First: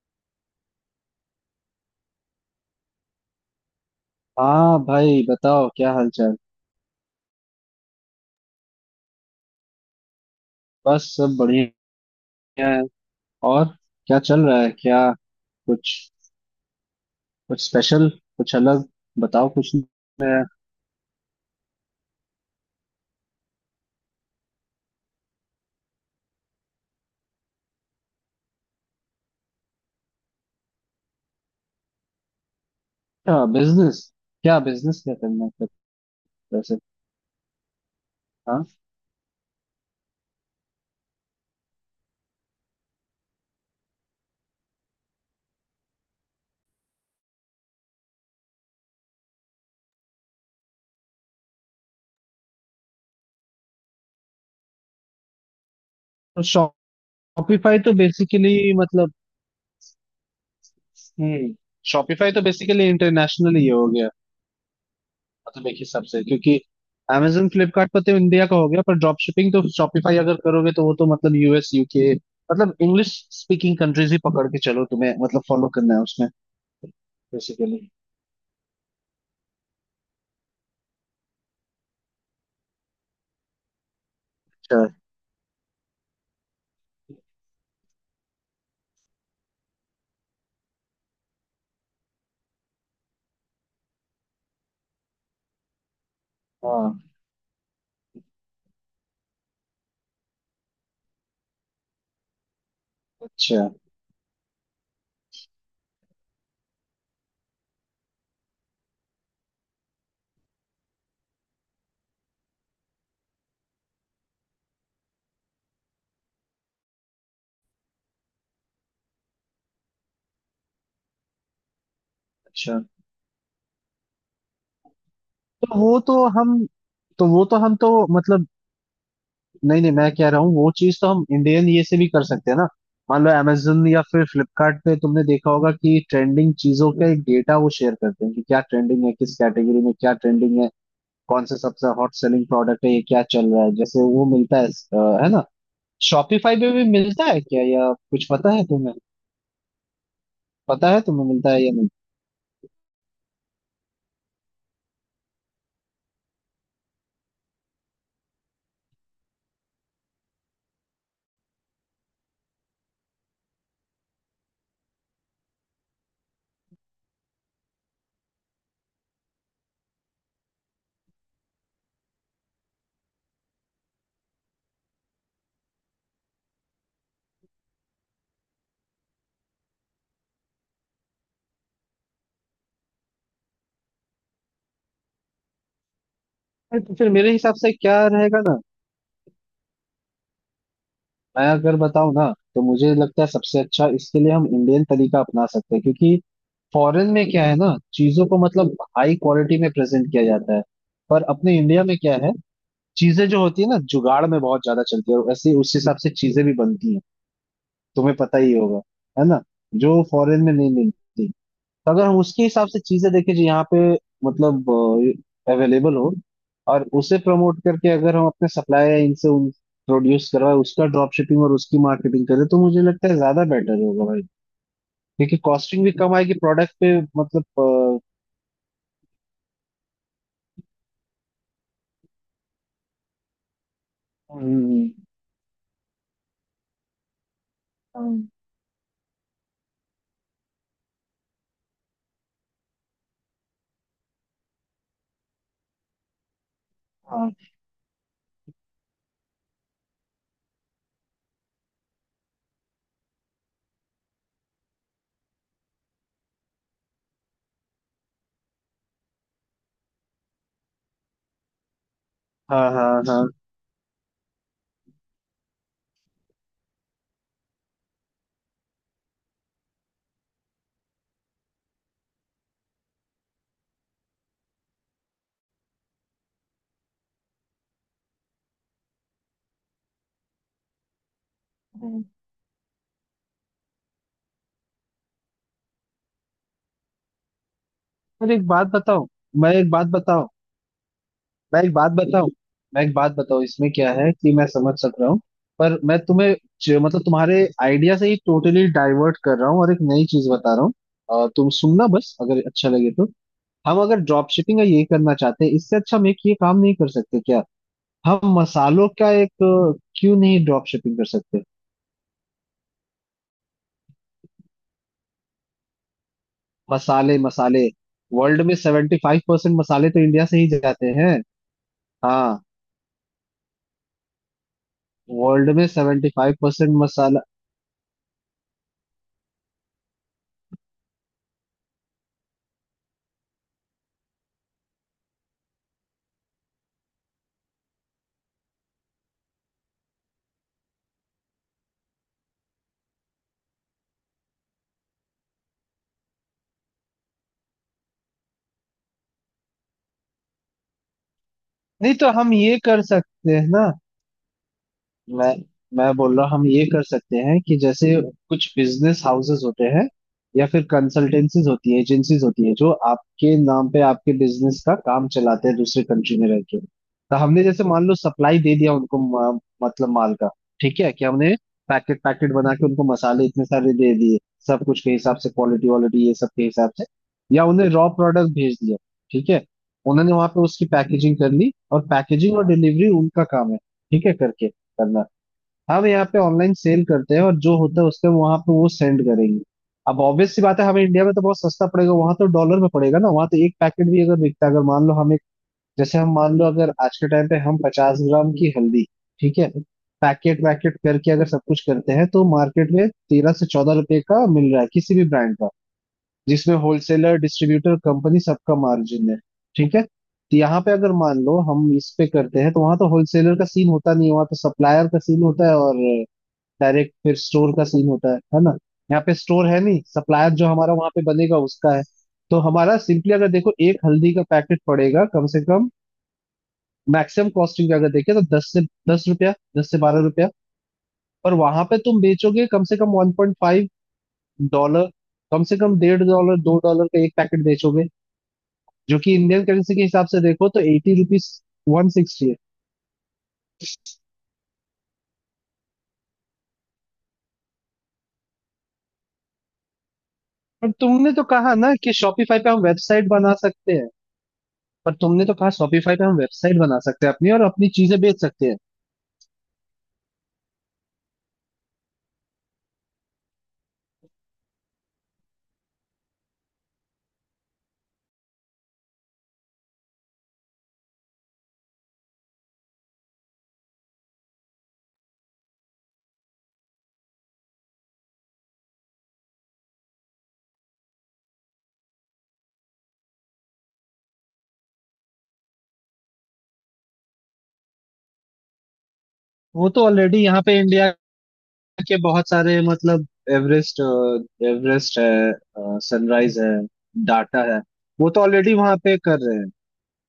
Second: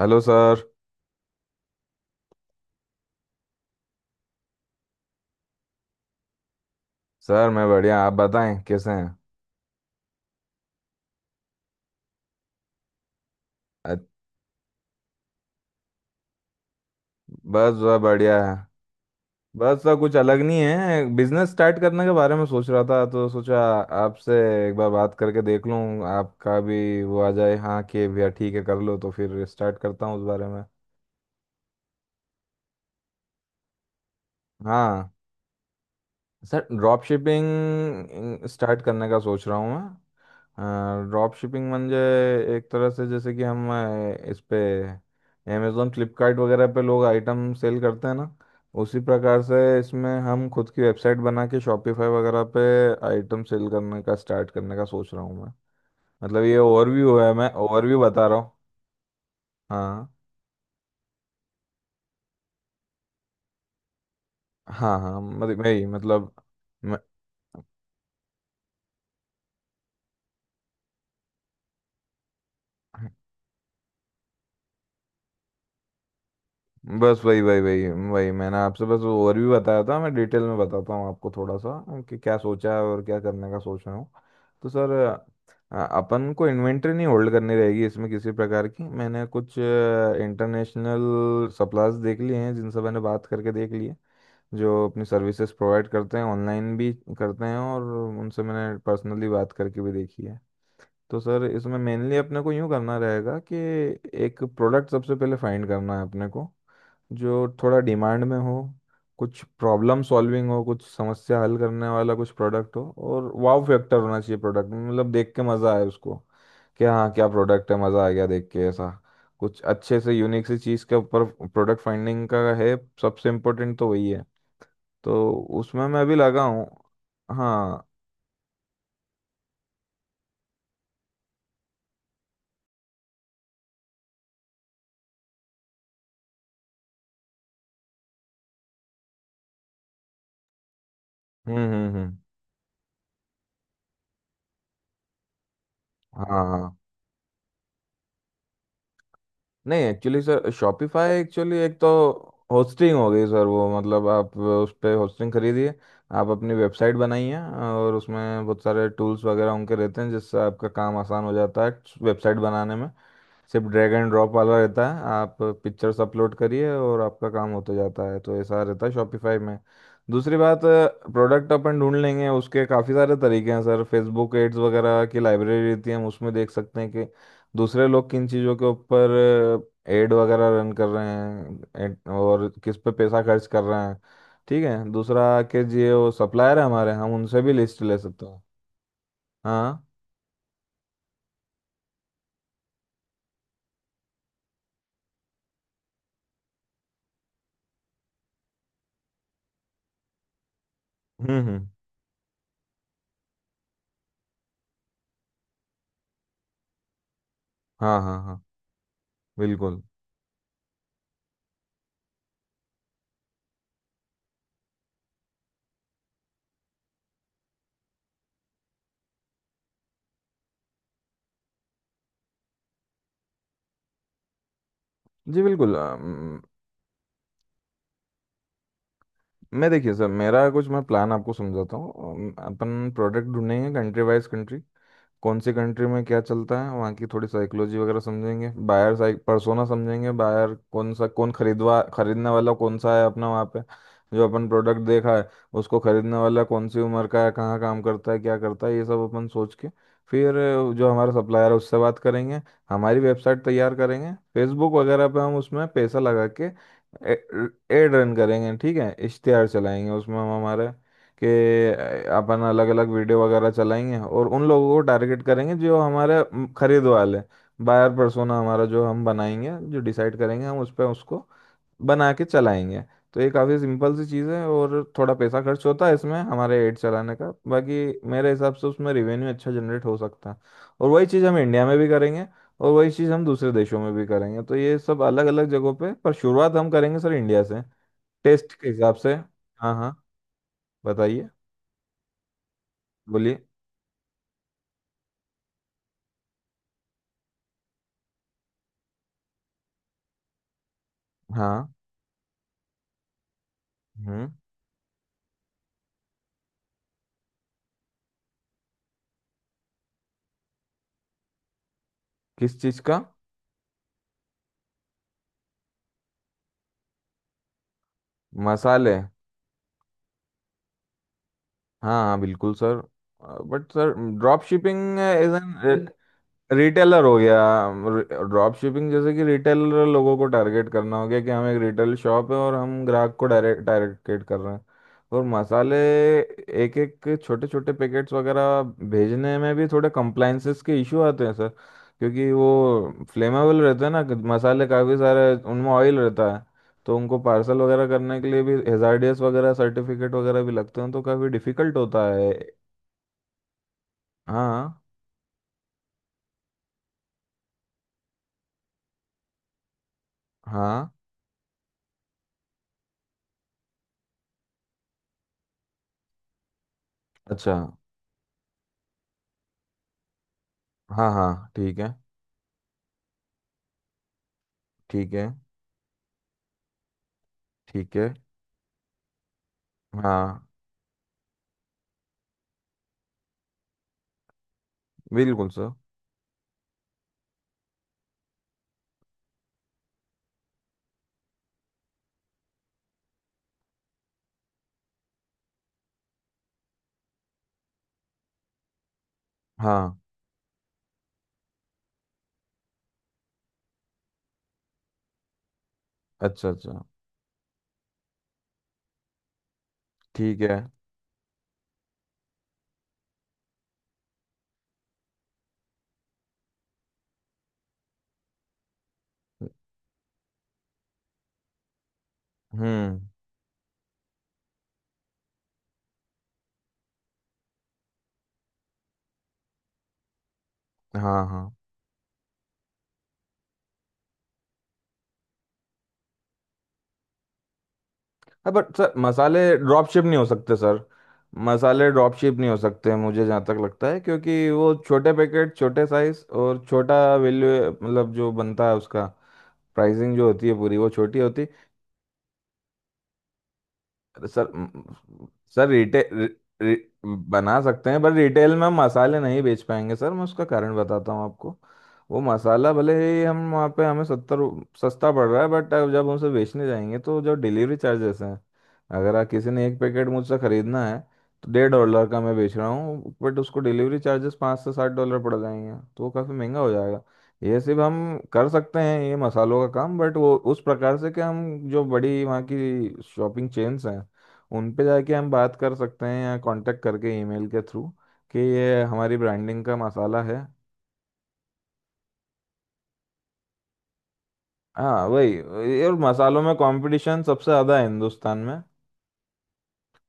Hello sir. हाँ भाई, बताओ क्या हालचाल। सर, मैं बढ़िया। आप बताएं कैसे हैं? बस सब बढ़िया है। और अ- क्या चल रहा है? क्या कुछ कुछ बस सब स्पेशल, बढ़िया है। कुछ अलग? बताओ कुछ बस सर, कुछ अलग नया। नहीं है। बिजनेस स्टार्ट करने के बारे में सोच रहा था तो सोचा आपसे एक बार बात करके देख लूं, आपका भी वो आ जाए, हाँ कि भैया ठीक है कर लो, तो फिर स्टार्ट करता हूँ उस बारे में। क्या बिजनेस क्या बिजनेस हाँ क्या करना है फिर? सर, वैसे, ड्रॉप शिपिंग हाँ। स्टार्ट करने का सोच रहा हूँ मैं। ड्रॉप शिपिंग म्हणजे एक तरह से जैसे कि हम इस पे अमेजोन फ्लिपकार्ट वगैरह पे लोग आइटम सेल करते हैं ना, उसी प्रकार से इसमें हम खुद की वेबसाइट बना के शॉपिफाई वगैरह पे आइटम सेल करने का स्टार्ट करने का सोच रहा हूँ मैं। तो मतलब ये ओवरव्यू है, मैं शॉपिफाई तो ओवरव्यू बता रहा हूँ। बेसिकली मतलब, हाँ, हम्म शॉपिफाई तो बेसिकली इंटरनेशनल ही हो गया। हाँ, हाँ मतलब मतलब मैं ही देखिए, सबसे मतलब क्योंकि मैं Amazon फ्लिपकार्ट पर तो इंडिया का हो गया, पर ड्रॉप शिपिंग तो शॉपिफाई अगर करोगे तो वो तो मतलब यूएस यूके, मतलब इंग्लिश स्पीकिंग कंट्रीज ही पकड़ के चलो, तुम्हें मतलब फॉलो करना है उसमें। बस वही वही बेसिकली वही वही मैंने आपसे बस ओवरव्यू बताया था। मैं डिटेल में बताता हूँ आपको थोड़ा सा कि क्या सोचा है और क्या करने का सोच रहा हूँ। तो अच्छा। सर, अपन को इन्वेंट्री नहीं होल्ड करनी रहेगी इसमें किसी प्रकार की। मैंने कुछ इंटरनेशनल सप्लायर्स देख लिए हैं जिनसे मैंने बात करके देख लिए, जो अपनी सर्विसेज प्रोवाइड करते हैं ऑनलाइन भी हाँ। करते हैं, और उनसे मैंने पर्सनली बात करके भी देखी है। तो सर, इसमें मेनली अपने को यूँ करना रहेगा कि अच्छा एक प्रोडक्ट सबसे पहले फाइंड करना है अपने को, जो थोड़ा डिमांड में हो, कुछ प्रॉब्लम सॉल्विंग हो, कुछ समस्या हल करने वाला कुछ प्रोडक्ट हो, और वाव फैक्टर होना चाहिए प्रोडक्ट में, मतलब देख के मज़ा आए उसको, कि हाँ क्या प्रोडक्ट है मज़ा आ गया देख के, ऐसा कुछ अच्छे से यूनिक सी चीज़ के ऊपर प्रोडक्ट फाइंडिंग का है। अच्छा। सबसे इम्पोर्टेंट तो वही है। तो तो उसमें वो मैं अभी तो लगा हम हूँ। तो वो तो हम हाँ, तो मतलब, नहीं नहीं, मैं कह रहा हूँ वो चीज तो हम इंडियन ये से भी कर सकते हैं ना। मान लो amazon या फिर फ्लिपकार्ट पे तुमने देखा होगा कि ट्रेंडिंग चीजों का एक डेटा वो शेयर करते हैं, कि क्या ट्रेंडिंग है, किस कैटेगरी में क्या ट्रेंडिंग है, कौन सा हम्म, सबसे हम्म, हॉट हम्म। सेलिंग प्रोडक्ट है, ये क्या चल रहा है, जैसे वो मिलता है। है ना? शॉपिफाई पे हाँ, भी मिलता है क्या, या कुछ पता है तुम्हें? नहीं एक्चुअली सर, पता है शॉपिफाई तुम्हें, मिलता एक्चुअली है या एक तो नहीं? होस्टिंग हो गई सर, वो मतलब आप उस पर होस्टिंग खरीदिए, आप अपनी वेबसाइट बनाइए और उसमें बहुत सारे टूल्स वगैरह उनके रहते हैं जिससे आपका काम आसान हो जाता है वेबसाइट बनाने में। सिर्फ ड्रैग एंड ड्रॉप वाला रहता है, आप पिक्चर्स अपलोड करिए और आपका काम होता जाता है, तो ऐसा रहता है शॉपिफाई में। दूसरी बात, प्रोडक्ट अपन ढूंढ लेंगे, उसके काफ़ी सारे तरीके हैं सर, फेसबुक एड्स वगैरह की लाइब्रेरी रहती है, हम उसमें देख सकते हैं कि दूसरे लोग किन चीज़ों के ऊपर एड वगैरह रन कर रहे हैं, और किस पे पैसा खर्च कर रहे हैं। ठीक है दूसरा, कि ये वो सप्लायर है अरे, हमारे, तो फिर हम मेरे उनसे भी हिसाब से लिस्ट ले क्या सकते रहेगा हैं। ना, हाँ, मैं अगर बताऊं ना, तो मुझे लगता है सबसे अच्छा इसके लिए हम इंडियन तरीका अपना सकते हैं। क्योंकि फॉरेन में क्या है ना, चीजों को मतलब हाई क्वालिटी में प्रेजेंट किया जाता है। पर हम्म, अपने हम्म। इंडिया में क्या है, चीजें जो होती है ना, जुगाड़ में बहुत ज्यादा चलती है, और ऐसे ही उस हिसाब से चीजें भी बनती हैं। हाँ, तुम्हें हाँ, पता हाँ, ही होगा, है ना? बिल्कुल। जो फॉरेन में नहीं मिलती। तो अगर हम उसके हिसाब से चीजें देखें जो यहाँ पे मतलब अवेलेबल हो, और उसे प्रमोट करके अगर हम अपने सप्लायर इनसे उन प्रोड्यूस करवाए, उसका ड्रॉप शिपिंग और उसकी मार्केटिंग करें, तो मुझे लगता है ज्यादा बेटर होगा भाई। क्योंकि जी बिल्कुल। कॉस्टिंग भी कम आएगी प्रोडक्ट पे। मतलब मैं देखिए सर, मेरा कुछ मैं प्लान आपको समझाता हूँ। अपन प्रोडक्ट ढूंढेंगे कंट्री वाइज। कंट्री हम्म, कौन सी कंट्री में क्या चलता है, वहाँ की थोड़ी साइकोलॉजी वगैरह हाँ समझेंगे, बायर साइक पर्सोना समझेंगे, बायर कौन सा, कौन खरीदवा खरीदने वाला कौन सा है अपना वहाँ पे, जो अपन प्रोडक्ट देखा है उसको खरीदने वाला कौन सी उम्र का है, कहाँ काम करता है, क्या करता है, ये सब अपन सोच के फिर जो हमारा सप्लायर है उससे बात करेंगे, हमारी वेबसाइट तैयार करेंगे, फेसबुक वगैरह पे हम उसमें पैसा लगा के एड रन करेंगे, ठीक है इश्तेहार चलाएंगे उसमें हम हमारे, कि अपन अलग हाँ अलग हाँ वीडियो हाँ। वगैरह चलाएंगे और उन लोगों को टारगेट करेंगे जो हमारे खरीद वाले बायर पर्सोना हमारा जो हम बनाएंगे, जो डिसाइड करेंगे, हम उस पर उसको बना के चलाएंगे। तो ये काफ़ी सिंपल सी चीज़ है और थोड़ा पैसा खर्च होता है इसमें हमारे एड चलाने का, बाकी मेरे हिसाब से उसमें रेवेन्यू अच्छा जनरेट हो सकता है। और वही चीज़ हम इंडिया में भी करेंगे, और वही चीज़ हम दूसरे देशों में भी करेंगे, तो ये सब अलग अलग जगहों पे पर शुरुआत हम करेंगे सर इंडिया से, और एक टेस्ट बात के हिसाब बताओ, से। मैं एक हाँ, बात हाँ। बताओ बताइए। मैं एक बात बताऊं मैं एक बात बोलिए। बताऊं, इसमें क्या है कि मैं समझ सक रहा हूँ, पर मैं तुम्हें मतलब तुम्हारे आइडिया से ही टोटली डाइवर्ट कर रहा हूँ और एक नई चीज बता रहा हूँ। तुम हाँ, सुनना, बस अगर अच्छा लगे तो। हम अगर ड्रॉप हम्म। शिपिंग या ये करना चाहते हैं, इससे अच्छा हम एक ये काम नहीं कर सकते क्या, हम मसालों का एक अ, क्यों नहीं ड्रॉप शिपिंग कर सकते? किस चीज का? मसाले, मसाले। वर्ल्ड में मसाले? सेवेंटी हाँ, फाइव परसेंट मसाले तो इंडिया से ही जाते हैं। हाँ, हाँ। बिल्कुल sir. But sir, drop shipping as world में an seventy five percent retailer हो मसाला। गया, ड्रॉप शिपिंग जैसे कि रिटेलर लोगों को टारगेट करना हो गया, कि हम एक रिटेल शॉप है और हम ग्राहक को डायरेक्ट टारगेट कर रहे हैं। और मसाले एक एक छोटे छोटे पैकेट्स वगैरह भेजने में भी थोड़े कंप्लाइंसेस के इशू आते हैं सर, क्योंकि वो फ्लेमेबल रहते हैं ना, मसाले काफ़ी सारे उनमें ऑयल रहता है, तो उनको पार्सल वगैरह करने के लिए भी हेजार्डियस वगैरह सर्टिफिकेट वगैरह भी लगते हैं, तो काफ़ी डिफिकल्ट नहीं, होता तो है। हम ये कर सकते हैं ना। हाँ, मैं मैं बोल रहा हूँ हम ये कर सकते हैं कि जैसे कुछ बिजनेस हाउसेस होते हैं, या फिर हाँ, कंसल्टेंसीज होती है, एजेंसीज होती है, जो आपके नाम पे आपके बिजनेस का काम चलाते हैं दूसरे कंट्री में रह के। तो हमने अच्छा। जैसे मान लो सप्लाई दे दिया उनको, मतलब माल का। ठीक है कि हाँ, हाँ, हमने ठीक है। पैकेट पैकेट बना के उनको मसाले इतने सारे दे दिए, सब कुछ के ठीक हिसाब है, से, क्वालिटी वालिटी ये सब के हिसाब से, या उन्हें रॉ ठीक है। प्रोडक्ट भेज दिया। ठीक है, उन्होंने वहां पे हाँ, उसकी पैकेजिंग कर ली, और पैकेजिंग और डिलीवरी उनका काम है। ठीक है, करके करना। बिल्कुल सर। हम यहाँ पे ऑनलाइन सेल करते हैं, और जो होता है उसके वहां पे वो सेंड करेंगे। अब ऑब्वियस सी बात है, हमें इंडिया में तो बहुत सस्ता पड़ेगा, वहां तो डॉलर में पड़ेगा ना। वहां तो एक पैकेट भी अगर बिकता है, अगर मान लो हम एक, जैसे हम मान लो अगर आज के टाइम पे हम 50 ग्राम की हल्दी, ठीक है, हाँ, पैकेट वैकेट करके अगर सब कुछ करते हैं, तो मार्केट में 13 से 14 रुपए का मिल रहा है किसी भी ब्रांड का, अच्छा, जिसमें अच्छा। होलसेलर डिस्ट्रीब्यूटर कंपनी सबका मार्जिन है। ठीक है, तो ठीक है, यहाँ पे अगर मान लो हम इस पे करते हैं, तो वहां तो होलसेलर का सीन होता नहीं है, वहां तो सप्लायर का सीन होता है, और डायरेक्ट फिर स्टोर का सीन होता है ना? यहाँ पे स्टोर है नहीं, सप्लायर जो हमारा वहां पे बनेगा उसका है। तो हमारा हम्म। सिंपली अगर देखो, एक हल्दी का पैकेट पड़ेगा कम से कम, मैक्सिमम कॉस्टिंग अगर देखें तो 10 रुपया, 10 से 12 रुपया। हाँ, और हाँ, वहां पे तुम बेचोगे कम से कम 1.5 डॉलर, कम से कम 1.5 डॉलर 2 डॉलर का एक पैकेट बेचोगे, हाँ। बट सर, जो कि मसाले इंडियन करेंसी के ड्रॉप शिप हिसाब नहीं से हो देखो सकते तो सर, 80 रुपीज, वन मसाले ड्रॉप सिक्सटी है। शिप नहीं हो सकते मुझे जहाँ तक लगता है, क्योंकि वो छोटे पैकेट, छोटे साइज और छोटा वैल्यू, मतलब जो बनता है उसका प्राइसिंग जो होती है पर पूरी वो तुमने छोटी तो होती है। कहा ना कि शॉपिफाई पे हम वेबसाइट बना सकते हैं? अरे सर, पर तुमने तो कहा सर शॉपिफाई पे हम रिटेल वेबसाइट बना सकते हैं अपनी, और बना अपनी सकते चीजें हैं, पर बेच सकते रिटेल हैं। में हम मसाले नहीं बेच पाएंगे सर, मैं उसका कारण बताता हूँ आपको। वो मसाला भले ही हम वहाँ पे हमें सत्तर सस्ता पड़ रहा है, बट जब हम उसे बेचने जाएंगे तो जो डिलीवरी चार्जेस हैं, अगर किसी ने एक पैकेट मुझसे खरीदना है, तो $1.5 का मैं बेच रहा हूँ बट उसको डिलीवरी चार्जेस 5 से 7 डॉलर पड़ जाएंगे, तो वो काफ़ी महंगा हो जाएगा। ये सिर्फ हम कर सकते हैं ये मसालों का काम, बट वो उस प्रकार से कि हम जो बड़ी वहाँ की शॉपिंग चेन्स हैं उन पे जाके हम बात कर सकते हैं या कांटेक्ट करके ईमेल के थ्रू कि ये हमारी ब्रांडिंग वो का तो ऑलरेडी मसाला है। यहाँ पे इंडिया के बहुत सारे, मतलब, एवरेस्ट एवरेस्ट हाँ वही, है, और सनराइज मसालों है, में कंपटीशन डाटा सबसे है। ज़्यादा है वो तो हिंदुस्तान ऑलरेडी में, वहां पे कर रहे हैं,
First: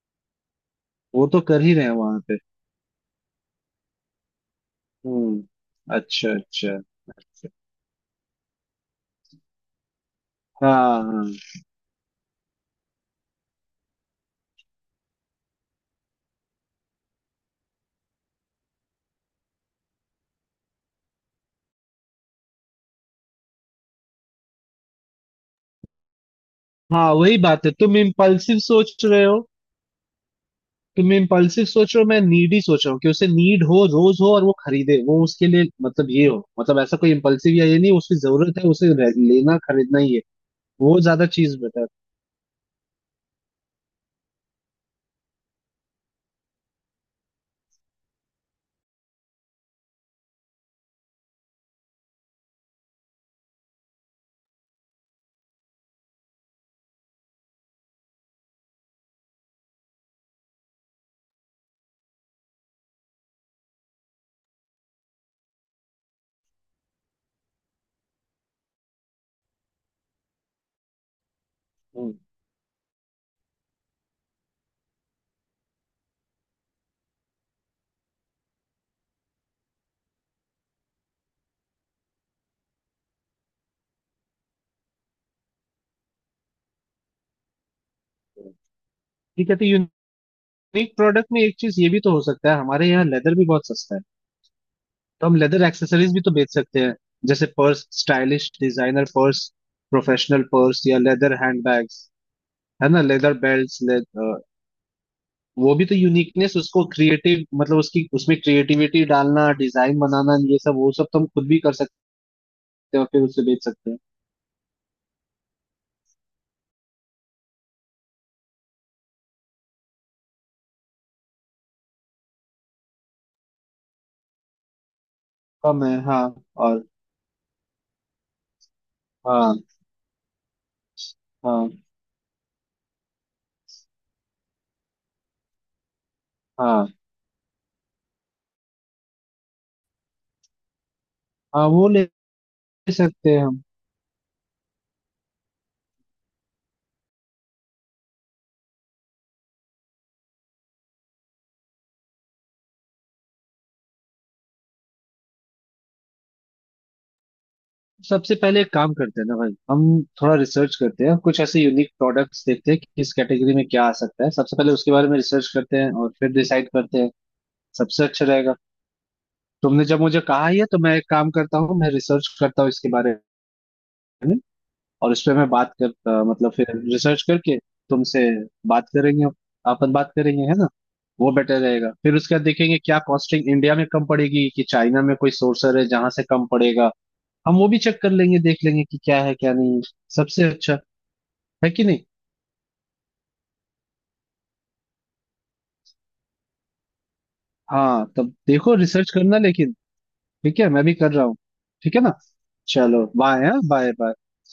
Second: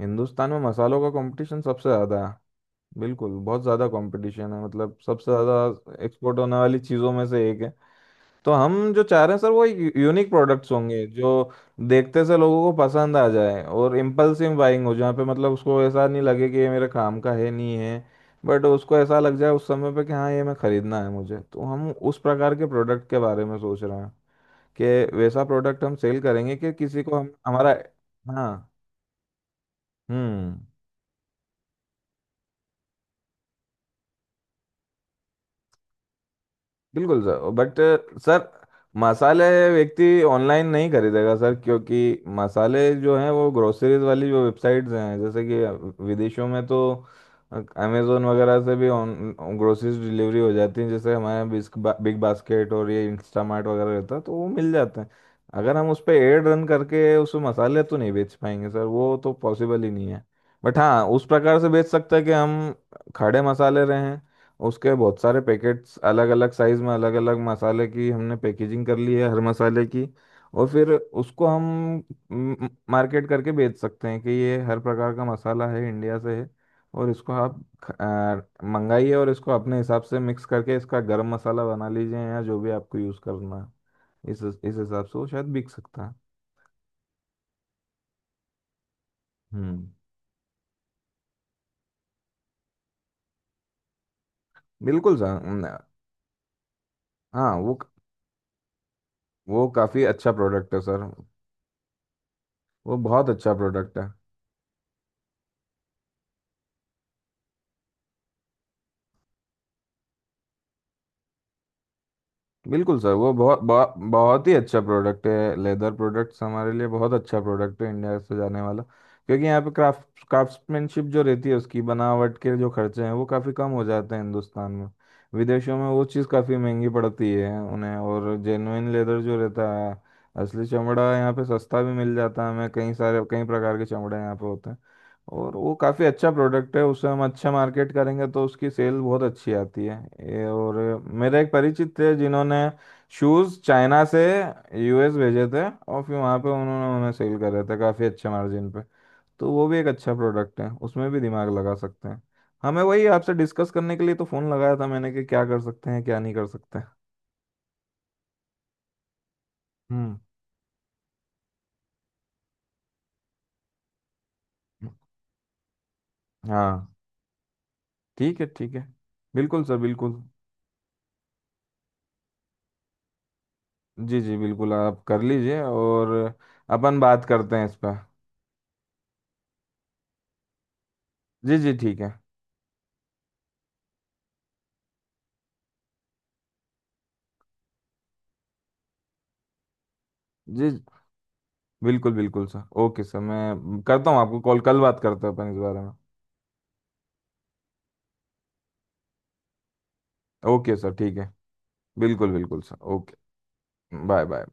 हिंदुस्तान में मसालों का वो तो कंपटीशन कर ही रहे सबसे हैं वहां ज़्यादा है। पे। बिल्कुल, बहुत ज़्यादा कंपटीशन है, मतलब सबसे हम्म, ज़्यादा अच्छा एक्सपोर्ट होने अच्छा, वाली चीज़ों में से अच्छा। एक है। तो हम जो चाह रहे हैं सर वो एक यूनिक प्रोडक्ट्स हाँ होंगे हाँ जो देखते से लोगों को पसंद आ जाए और इम्पल्सिव बाइंग हो जहाँ पे, मतलब उसको ऐसा नहीं लगे कि ये मेरे काम का है नहीं है, बट उसको ऐसा लग जाए उस समय पे कि हाँ ये मैं खरीदना है मुझे, तो हम उस प्रकार के प्रोडक्ट के बारे में सोच रहे हैं कि वैसा प्रोडक्ट हम सेल करेंगे कि किसी हाँ। को हम वही बात हमारा। है, हाँ, हम्म। तुम इम्पल्सिव सोच रहे हो, मैं नीडी सोच रहा हूँ, कि उसे नीड हो, रोज हो, और वो खरीदे, वो उसके लिए मतलब ये हो, मतलब ऐसा कोई बिल्कुल सर, इम्पल्सिव या ये बट नहीं, उसकी सर जरूरत है, उसे मसाले लेना खरीदना व्यक्ति ही है। ऑनलाइन नहीं वो ज्यादा खरीदेगा सर, चीज बेटर। क्योंकि मसाले जो हैं वो ग्रोसरीज वाली जो वेबसाइट्स हैं जैसे कि विदेशों में तो अमेजोन वगैरह से भी ऑन ग्रोसरीज डिलीवरी हो जाती है, जैसे हमारे यहाँ बिग बास्केट और ये इंस्टामार्ट वगैरह रहता है तो वो मिल जाते हैं। अगर हम उस पर एड रन करके उस मसाले तो नहीं बेच पाएंगे सर, वो तो पॉसिबल ही नहीं है। बट हाँ उस प्रकार से बेच सकते हैं कि हम खड़े मसाले रहें, उसके बहुत सारे पैकेट्स अलग अलग साइज में, अलग अलग मसाले की हमने पैकेजिंग कर ली है हर मसाले की, और फिर उसको हम मार्केट करके बेच सकते हैं कि ये हर प्रकार का मसाला है इंडिया से है, और इसको आप मंगाइए और इसको अपने हिसाब से मिक्स करके इसका गरम मसाला बना लीजिए या जो भी आपको यूज़ करना है, इस हिसाब से वो शायद बिक सकता है। ठीक है। तो हम्म, यूनिक प्रोडक्ट में एक चीज ये भी तो हो सकता है, हमारे यहाँ लेदर भी बहुत सस्ता है। बिल्कुल तो हम सर, लेदर एक्सेसरीज भी तो बेच सकते हैं, जैसे हाँ वो पर्स, स्टाइलिश डिजाइनर पर्स, वो काफ़ी अच्छा प्रोफेशनल प्रोडक्ट है पर्स या सर। Leather handbags. है वो ना? बहुत लेदर अच्छा बेल्ट। प्रोडक्ट है। वो भी तो यूनिकनेस, उसको क्रिएटिव मतलब उसकी उसमें क्रिएटिविटी डालना, डिजाइन बनाना, ये सब वो सब तो हम खुद भी कर सकते बिल्कुल हैं, और सर, फिर वो उसे बहुत बेच सकते बहुत हैं। बहुत ही अच्छा प्रोडक्ट है, लेदर प्रोडक्ट्स हमारे लिए बहुत अच्छा प्रोडक्ट है इंडिया से जाने वाला, क्योंकि यहाँ पे क्राफ्ट्समैनशिप जो रहती है उसकी बनावट के जो खर्चे हैं वो काफ़ी कम हो जाते हैं हिंदुस्तान में। विदेशों कम में है, वो हाँ। चीज़ काफ़ी और, महंगी पड़ती है उन्हें, और जेन्युइन लेदर जो हाँ। रहता है असली चमड़ा यहाँ पे हाँ सस्ता भी मिल जाता है हमें, कई सारे कई प्रकार के चमड़े यहाँ पे होते हैं। और वो काफ़ी अच्छा प्रोडक्ट है, हाँ उसे हम अच्छा मार्केट करेंगे तो उसकी सेल बहुत अच्छी आती है, ये और मेरे एक हाँ, वो परिचित ले थे जिन्होंने सकते हैं शूज़ हम। चाइना से यूएस भेजे थे और फिर वहाँ पे उन्होंने उन्हें सेल कर रहे थे काफ़ी अच्छे मार्जिन पे, तो वो भी एक अच्छा प्रोडक्ट है, उसमें भी दिमाग लगा सकते हैं। हमें वही आपसे डिस्कस करने के लिए तो फ़ोन लगाया था मैंने कि क्या कर सकते हैं क्या नहीं कर सकते। सबसे पहले एक काम करते हैं ना भाई, हम हम्म, थोड़ा रिसर्च करते हैं, कुछ ऐसे यूनिक प्रोडक्ट्स देखते हैं कि किस कैटेगरी में क्या आ सकता है, सबसे पहले उसके बारे में रिसर्च करते हैं और फिर डिसाइड हाँ, करते हैं, सबसे अच्छा ठीक है, रहेगा। ठीक है, बिल्कुल सर, तुमने जब मुझे बिल्कुल। कहा ही है तो मैं एक काम करता हूँ, मैं रिसर्च करता हूँ इसके बारे जी, जी में, बिल्कुल, आप और इस कर पे मैं लीजिए बात कर और मतलब फिर अपन रिसर्च बात करते करके हैं इस पर। तुमसे बात करेंगे, अपन बात करेंगे, है ना? वो जी, बेटर जी रहेगा। ठीक है फिर उसके बाद देखेंगे क्या कॉस्टिंग इंडिया में कम पड़ेगी, कि चाइना में कोई सोर्सर है जहां से कम पड़ेगा, हम वो भी चेक कर लेंगे, देख लेंगे कि क्या है क्या नहीं है। सबसे जी, अच्छा है कि नहीं। बिल्कुल बिल्कुल सर, ओके सर, मैं करता हूँ आपको कॉल, कल बात करते हैं अपन इस बारे में। हाँ, तब देखो, रिसर्च करना लेकिन। ठीक है, ओके मैं सर भी कर ठीक रहा है, हूँ। ठीक है ना। बिल्कुल बिल्कुल सर, चलो ओके। बाय। हाँ, बाय बाय। Bye, bye.